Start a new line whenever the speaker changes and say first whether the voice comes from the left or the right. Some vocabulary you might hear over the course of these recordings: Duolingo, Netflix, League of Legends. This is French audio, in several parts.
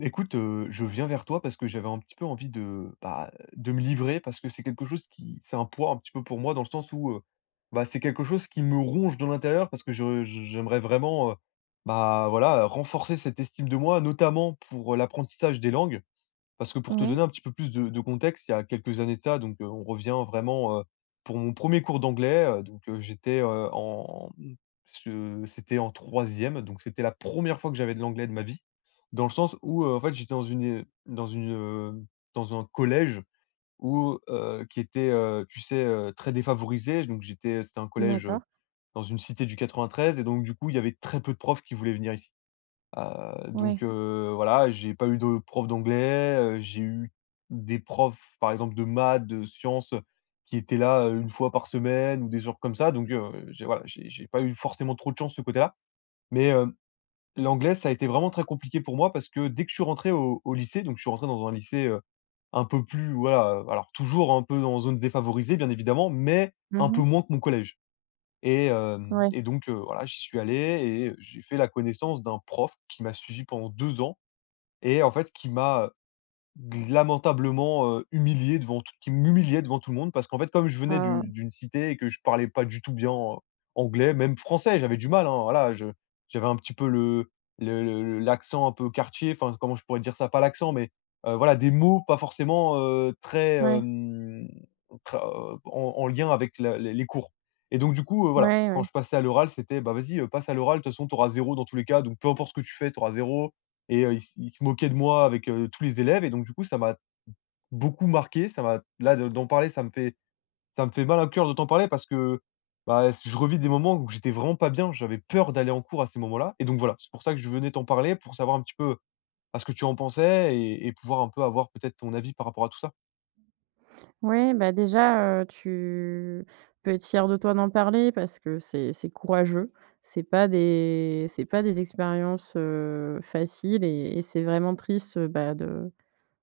left: Écoute, je viens vers toi parce que j'avais un petit peu envie de, bah, de me livrer parce que c'est quelque chose qui c'est un poids un petit peu pour moi dans le sens où, bah, c'est quelque chose qui me ronge de l'intérieur parce que je j'aimerais vraiment, bah, voilà, renforcer cette estime de moi, notamment pour l'apprentissage des langues. Parce que pour te
right: Ouais,
left: donner un petit peu plus de contexte, il y a quelques années de ça, donc on revient vraiment, pour mon premier cours d'anglais, j'étais, en je c'était en troisième, donc c'était la première fois que j'avais de l'anglais de ma vie. Dans le sens où, en fait, j'étais dans une dans une, heu, dans un collège qui était, tu sais, très défavorisé, donc j'étais c'était un collège,
right: d'accord.
left: dans une cité du 93, et donc du coup, il y avait très peu de profs qui voulaient venir ici.
right: Ouais.
left: Voilà, j'ai pas eu de prof d'anglais, j'ai eu des profs, par exemple, de maths, de sciences, qui étaient là, une fois par semaine ou des jours comme ça, donc j'ai voilà, j'ai pas eu forcément trop de chance, de ce côté-là. Mais l'anglais, ça a été vraiment très compliqué pour moi parce que dès que je suis rentré au lycée, donc je suis rentré dans un lycée, un peu plus, voilà, alors toujours un peu en zone défavorisée, bien évidemment, mais un
right: Mhm.
left: peu
right: mh.
left: moins que mon collège, et hem
right: Ouais.
left: et donc voilà, j'y suis allé et j'ai fait la connaissance d'un prof qui m'a suivi pendant 2 ans. Et en fait, qui m'humiliait devant tout le monde. Parce qu'en fait, comme je venais
right: Ah,
left: du d'une cité et que je parlais pas du tout bien, anglais, même français, j'avais du mal, hein, voilà, je j'avais un petit peu le l'accent un peu quartier, enfin, comment je pourrais dire ça? Pas l'accent, mais, voilà, des mots pas forcément, très,
right: ouais,
left: très, en lien avec la les cours. Et donc du coup, voilà,
right: ouais,
left: quand
right: ouais.
left: je passais à l'oral, c'était: «Bah, vas-y, passe à l'oral, de toute façon, tu auras zéro dans tous les cas, donc peu importe ce que tu fais, tu auras zéro.» Et il se moquait de moi avec, tous les élèves, et donc du coup, ça m'a beaucoup marqué. Ça m'a là, de d'en parler, ça me fait mal au cœur de t'en parler parce que, bah, je revis des moments où j'étais vraiment pas bien. J'avais peur d'aller en cours à ces moments-là, et donc voilà, c'est pour ça que je venais t'en parler, pour savoir un petit peu, bah, ce que tu en pensais et pouvoir un peu avoir peut-être ton avis par rapport à tout ça.
right: Ouais, bah, déjà, tu peux être fier de toi d'en parler parce que c'est courageux. C'est pas des expériences, faciles et c'est vraiment triste, bah,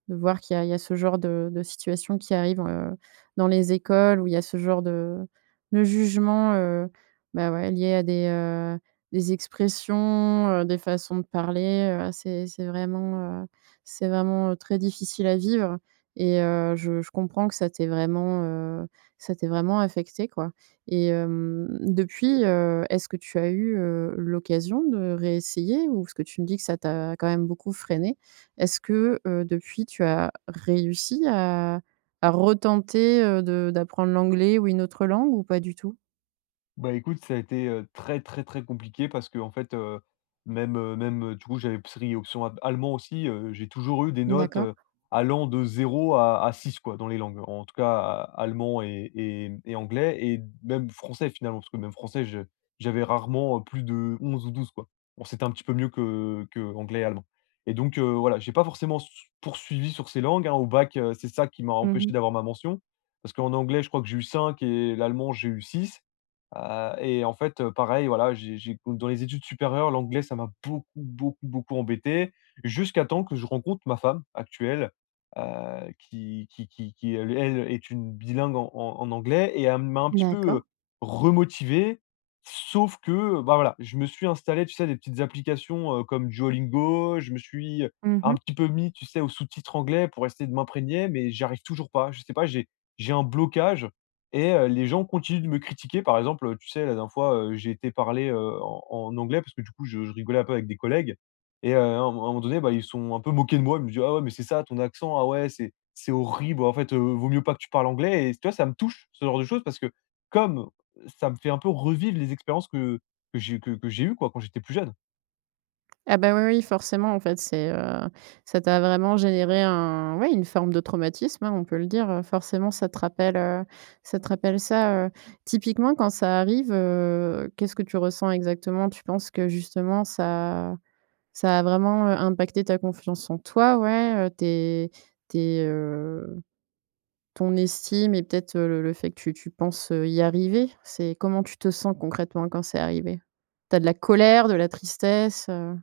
right: de voir qu'il y a ce genre de situation qui arrive, dans les écoles où il y a ce genre de jugement, bah, ouais, lié à des expressions, des façons de parler, ah, c'est vraiment, très difficile à vivre et je comprends que ça t'ait vraiment, affecté quoi. Et depuis, est-ce que tu as eu, l'occasion de réessayer, ou est-ce que tu me dis que ça t'a quand même beaucoup freiné? Est-ce que, depuis, tu as réussi à retenter, de d'apprendre l'anglais ou une autre langue, ou pas du tout?
left: Bah, écoute, ça a été, très, très, très compliqué parce que, en fait, même, du coup, j'avais pris option a allemand aussi, j'ai toujours eu des notes,
right: D'accord.
left: allant de zéro à six quoi, dans les langues. En tout cas, a allemand et mmh et anglais et même français, finalement, parce que, même français, je j'avais rarement, plus de 11 ou 12 quoi. Bon, c'était un petit peu mieux que qu'anglais et allemand, et donc voilà, j'ai pas forcément s poursuivi sur ces langues, hein. Au bac, c'est ça qui m'a empêché
right: Mmh.
left: d'avoir ma mention, parce qu'en anglais, je crois que j'ai eu 5 et l'allemand, j'ai eu 6. Et en fait, pareil, voilà, j'ai, dans les études supérieures, l'anglais, ça m'a beaucoup, beaucoup, beaucoup embêté, jusqu'à temps que je rencontre ma femme actuelle, qui elle est une bilingue en anglais, et elle m'a un petit peu,
right: D'accord.
left: remotivé. Sauf que, bah, voilà, je me suis installé, tu sais, des petites applications, comme Duolingo, je me suis un
right: Mmh.
left: petit peu mis, tu sais, aux sous-titres anglais pour essayer de m'imprégner, mais j'arrive toujours pas. Je sais pas, j'ai un blocage. Et les gens continuent de me critiquer. Par exemple, tu sais, la dernière fois, j'ai été parler, en anglais parce que, du coup, je rigolais un peu avec des collègues, et à un moment donné, bah, ils sont un peu moqués de moi. Ils me disent: «Ah ouais, mais c'est ça ton accent? Ah ouais, c'est horrible. En fait, vaut mieux pas que tu parles anglais», et tu vois, ça me touche, ce genre de choses, parce que comme ça me fait un peu revivre les expériences que j'ai eues, quoi, quand j'étais plus jeune.
right: Ah bah, oui, oui, forcément, en fait, c'est, ça t'a vraiment généré un ouais, une forme de traumatisme, hein, on peut le dire, forcément, ça te rappelle, ça. Typiquement, quand ça arrive, qu'est-ce que tu ressens exactement? Tu penses que justement ça, ça a vraiment, impacté ta confiance en toi, ouais, tes ton estime, et peut-être, le fait que tu penses, y arriver? C'est comment tu te sens concrètement quand c'est arrivé? Tu as de la colère, de la tristesse, heu?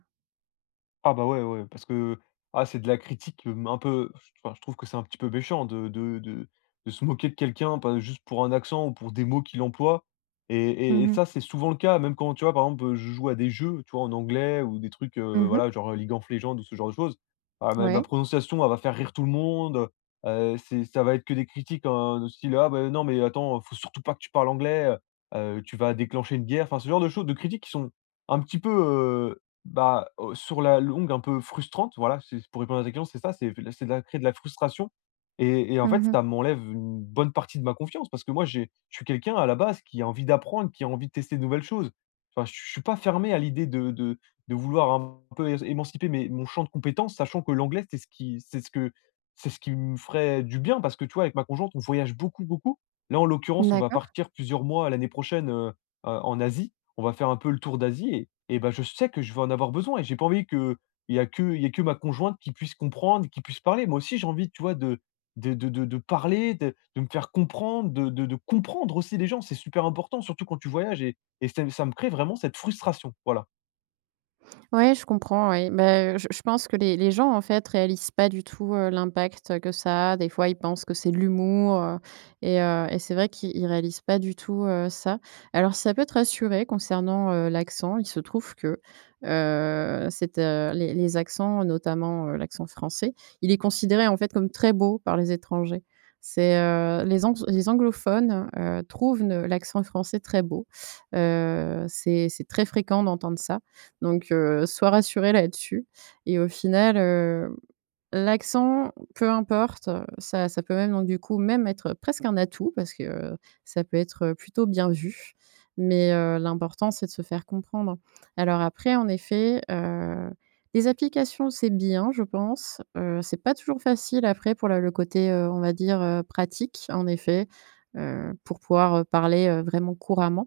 left: Ah bah, ouais, ouais, parce que, ah, c'est de la critique, un peu, enfin, je trouve que c'est un petit peu méchant de se moquer de quelqu'un, pas juste pour un accent ou pour des mots qu'il emploie, et
right: Mmh mh.
left: ça, c'est souvent le cas, même quand, tu vois, par exemple, je joue à des jeux, tu vois, en anglais ou des trucs,
right: Mmh mh.
left: voilà, genre, League of Legends ou ce genre de choses. Ah, ma
right: Ouais.
left: prononciation, elle va faire rire tout le monde, c'est ça va être que des critiques, hein, de style: «Ah bah, non, mais attends, faut surtout pas que tu parles anglais, tu vas déclencher une guerre.» Enfin, ce genre de choses, de critiques qui sont un petit peu, bah, sur la longue, un peu frustrante, voilà, c'est pour répondre à ta question, c'est ça, c'est de la créer de la frustration, et en fait,
right: Mmh mh.
left: ça m'enlève une bonne partie de ma confiance parce que moi, j'ai je suis quelqu'un à la base qui a envie d'apprendre, qui a envie de tester de nouvelles choses. Enfin, je suis pas fermé à l'idée de vouloir un peu é émanciper mes mon champ de compétences, sachant que l'anglais, c'est ce qui me ferait du bien parce que, tu vois, avec ma conjointe, on voyage beaucoup, beaucoup. Là, en l'occurrence, on va
right: D'accord.
left: partir plusieurs mois l'année prochaine, en Asie. On va faire un peu le tour d'Asie, et ben, je sais que je vais en avoir besoin et j'ai pas envie que il y a que ma conjointe qui puisse comprendre, qui puisse parler. Moi aussi, j'ai envie, tu vois, de parler, de me faire comprendre, de comprendre aussi les gens. C'est super important, surtout quand tu voyages, et ça me crée vraiment cette frustration. Voilà.
right: Ouais, je comprends, ouais. Bah, je pense que les gens, en fait, réalisent pas du tout, l'impact que ça a. Des fois, ils pensent que c'est de l'humour, heu, et heu, et c'est vrai qu'ils ils réalisent pas du tout, ça. Alors si ça peut te rassurer concernant, l'accent, il se trouve que, cette, les accents, notamment, l'accent français, il est considéré, en fait, comme très beau par les étrangers. C'est, les ang les anglophones, trouvent ne l'accent français très beau. C'est très fréquent d'entendre ça, donc sois rassurée là-dessus. Et au final, l'accent, peu importe, ça ça peut même, donc du coup, même être presque un atout parce que, heu, ça peut être plutôt bien vu. Mais l'important, c'est de se faire comprendre. Alors après, en effet, les applications, c'est bien, je pense. C'est pas toujours facile après pour la le côté, on va dire, pratique, en effet, pour pouvoir, parler, vraiment couramment.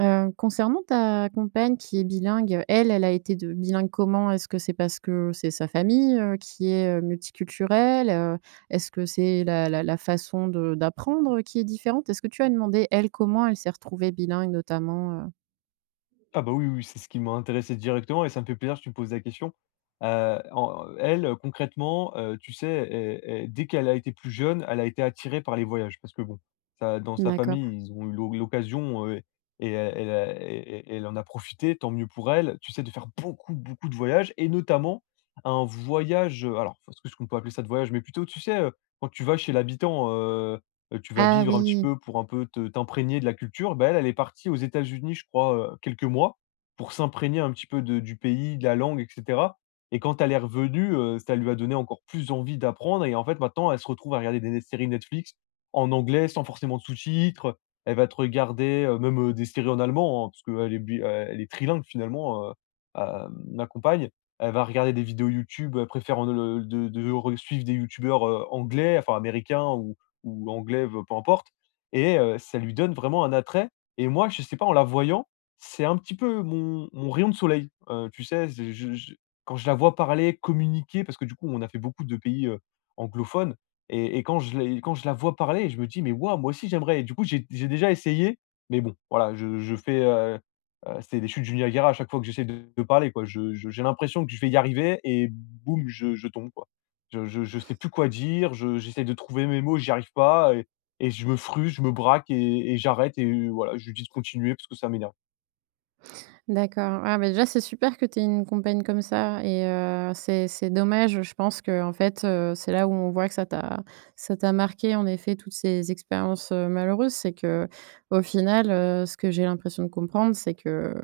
right: Concernant ta compagne qui est bilingue, elle, elle a été de bilingue comment? Est-ce que c'est parce que c'est sa famille, qui est, multiculturelle? Est-ce que c'est la la la façon de d'apprendre qui est différente? Est-ce que tu as demandé, elle, comment elle s'est retrouvée bilingue notamment, heu?
left: Ah bah, oui, oui, c'est ce qui m'a intéressé directement et ça me fait plaisir que tu me poses la question. En elle, concrètement, tu sais, elle, dès qu'elle a été plus jeune, elle a été attirée par les voyages parce que, bon, ça, dans sa
right: D'accord.
left: famille, ils ont eu l'occasion, et elle a elle en a profité, tant mieux pour elle, tu sais, de faire beaucoup, beaucoup de voyages, et notamment un voyage, alors, est-ce que ce qu'on peut appeler ça de voyage? Mais plutôt, tu sais, quand tu vas chez l'habitant. Tu vas
right: Ah
left: vivre un petit
right: oui!
left: peu pour un peu te t'imprégner de la culture. Bah, elle, elle est partie aux États-Unis, je crois, quelques mois, pour s'imprégner un petit peu de du pays, de la langue, et cetera, et quand elle est revenue, ça lui a donné encore plus envie d'apprendre, et en fait, maintenant, elle se retrouve à regarder des séries Netflix en anglais sans forcément de sous-titres. Elle va te regarder, des séries en allemand, hein, parce qu'elle est trilingue, finalement, ma compagne. Elle va regarder des vidéos YouTube, elle préfère en le- de re suivre des youtubeurs, anglais, enfin américains, ou anglais, peu importe, et ça lui donne vraiment un attrait, et moi, je sais pas, en la voyant, c'est un petit peu mon rayon de soleil, tu sais? C'est je Quand je la vois parler, communiquer, parce que, du coup, on a fait beaucoup de pays, anglophones, et quand je la vois parler, je me dis: «Mais waouh, moi aussi j'aimerais», et du coup, j'ai déjà essayé, mais bon, voilà, je fais, c'est des chutes du Niagara à chaque fois que j'essaie de parler, quoi. Je J'ai l'impression que je vais y arriver et boum, je tombe, quoi. Je sais plus quoi dire, je j'essaie de trouver mes mots, j'y arrive pas, et je me fruse, je me braque et j'arrête, et voilà, je lui dis de continuer parce que ça m'énerve.
right: D'accord. Ah, bah, déjà, c'est super que tu aies une compagne comme ça. Et c'est dommage, je pense que en fait, c'est là où on voit que ça t'a marqué en effet, toutes ces expériences, malheureuses. C'est que au final, ce que j'ai l'impression de comprendre, c'est que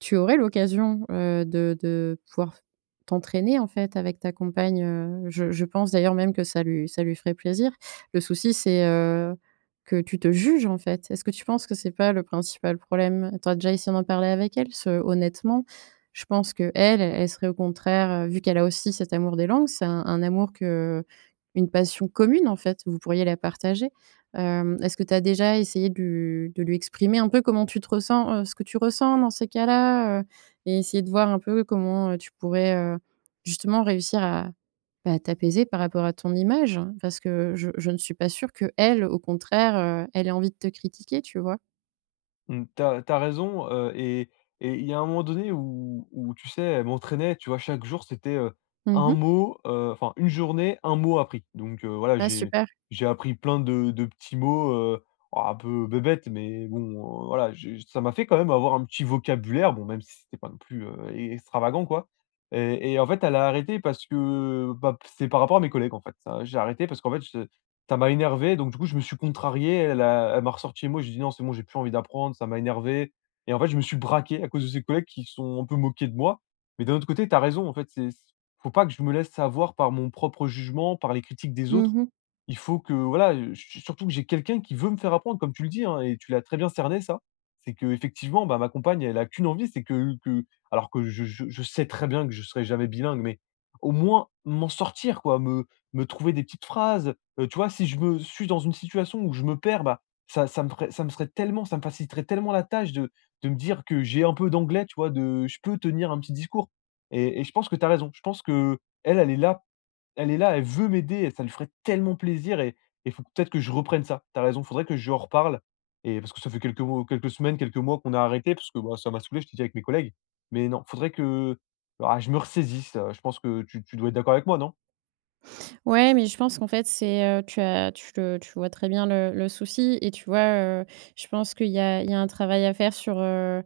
right: tu aurais l'occasion, de pouvoir t'entraîner, en fait, avec ta compagne, je pense d'ailleurs même que ça lui ferait plaisir. Le souci, c'est, que tu te juges, en fait. Est-ce que tu penses que c'est pas le principal problème? Tu as déjà essayé d'en parler avec elle? Ce honnêtement, je pense que elle serait au contraire, vu qu'elle a aussi cet amour des langues, c'est un amour que une passion commune, en fait, vous pourriez la partager. Hem, est-ce que tu as déjà essayé de lui exprimer un peu comment tu te ressens, ce que tu ressens dans ces cas-là, heu? Et essayer de voir un peu comment, tu pourrais, justement réussir à, bah, t'apaiser par rapport à ton image, hein? Parce que je ne suis pas sûre que elle, au contraire, elle ait envie de te critiquer, tu vois?
left: Mmh, tu as raison, et il y a un moment donné où, tu sais, elle m'entraînait, tu vois? Chaque jour, c'était, un
right: Mmh.
left: mot, enfin, une journée, un mot appris. Donc, voilà,
right: Ah super.
left: j'ai appris plein de petits mots, oh, un peu bébêtes, mais bon, voilà, j'ai ça m'a fait quand même avoir un petit vocabulaire, bon, même si c'était pas non plus, e extravagant, quoi, et en fait, elle a arrêté parce que, bah, c'est par rapport à mes collègues, en fait. Ça J'ai arrêté parce qu'en fait, ça m'a énervé, donc du coup, je me suis contrarié. Elle m'a ressorti les mots, j'ai dit: «Non, c'est bon, j'ai plus envie d'apprendre, ça m'a énervé», et en fait, je me suis braqué à cause de ces collègues qui sont un peu moqués de moi. Mais d'un autre côté, tu as raison, en fait, c'est faut pas que je me laisse avoir par mon propre jugement, par les critiques des autres.
right: Mmh.
left: Il faut que, voilà, su surtout que j'ai quelqu'un qui veut me faire apprendre, comme tu le dis, hein, et tu l'as très bien cerné, ça. C'est qu'effectivement, bah, ma compagne, elle a qu'une envie, c'est que alors que je sais très bien que je serai jamais bilingue, mais au moins m'en sortir quoi, me trouver des petites phrases, tu vois? Si je me suis dans une situation où je me perds, bah, ça ça me ferait ça me serait tellement ça me faciliterait tellement la tâche de me dire que j'ai un peu d'anglais, tu vois? De, je peux tenir un petit discours, et je pense que tu as raison. Je pense qu'elle, elle est là elle est là, elle veut m'aider, ça lui ferait tellement plaisir, et il faut peut-être que je reprenne ça. T'as raison, faudrait que je lui en reparle, et parce que ça fait quelques mois, quelques mois qu'on a arrêté parce que, bah, ça m'a saoulé, je t'ai dit, avec mes collègues. Mais non, faudrait que, ah, je me ressaisisse, je pense que tu dois être d'accord avec moi, non?
right: Ouais, mais je pense qu'en fait, c'est, tu as tu le tu vois très bien le souci, et tu vois, heu, je pense qu'il y a un travail à faire sur,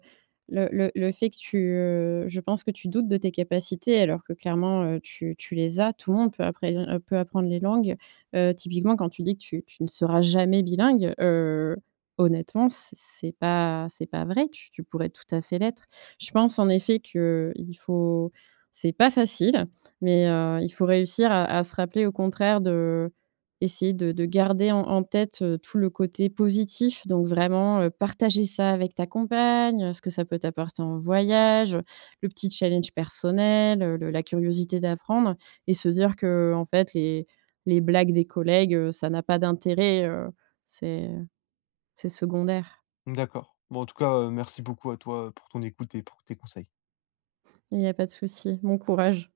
right: le fait que tu, je pense que tu doutes de tes capacités, alors que clairement, tu les as. Tout le monde peut appré peut apprendre les langues. Typiquement, quand tu dis que tu ne seras jamais bilingue, honnêtement, c'est pas vrai. Tu pourrais tout à fait l'être. Je pense en effet que il faut, c'est pas facile. Mais il faut réussir à se rappeler au contraire de essayer de garder en en tête, tout le côté positif. Donc vraiment, partager ça avec ta compagne, ce que ça peut t'apporter en voyage, le petit challenge personnel, le la curiosité d'apprendre, et se dire que en fait les blagues des collègues, ça n'a pas d'intérêt, c'est c'est secondaire.
left: D'accord. Bon, en tout cas, merci beaucoup à toi, pour ton écoute et pour tes conseils.
right: Il n'y a pas de souci, bon courage.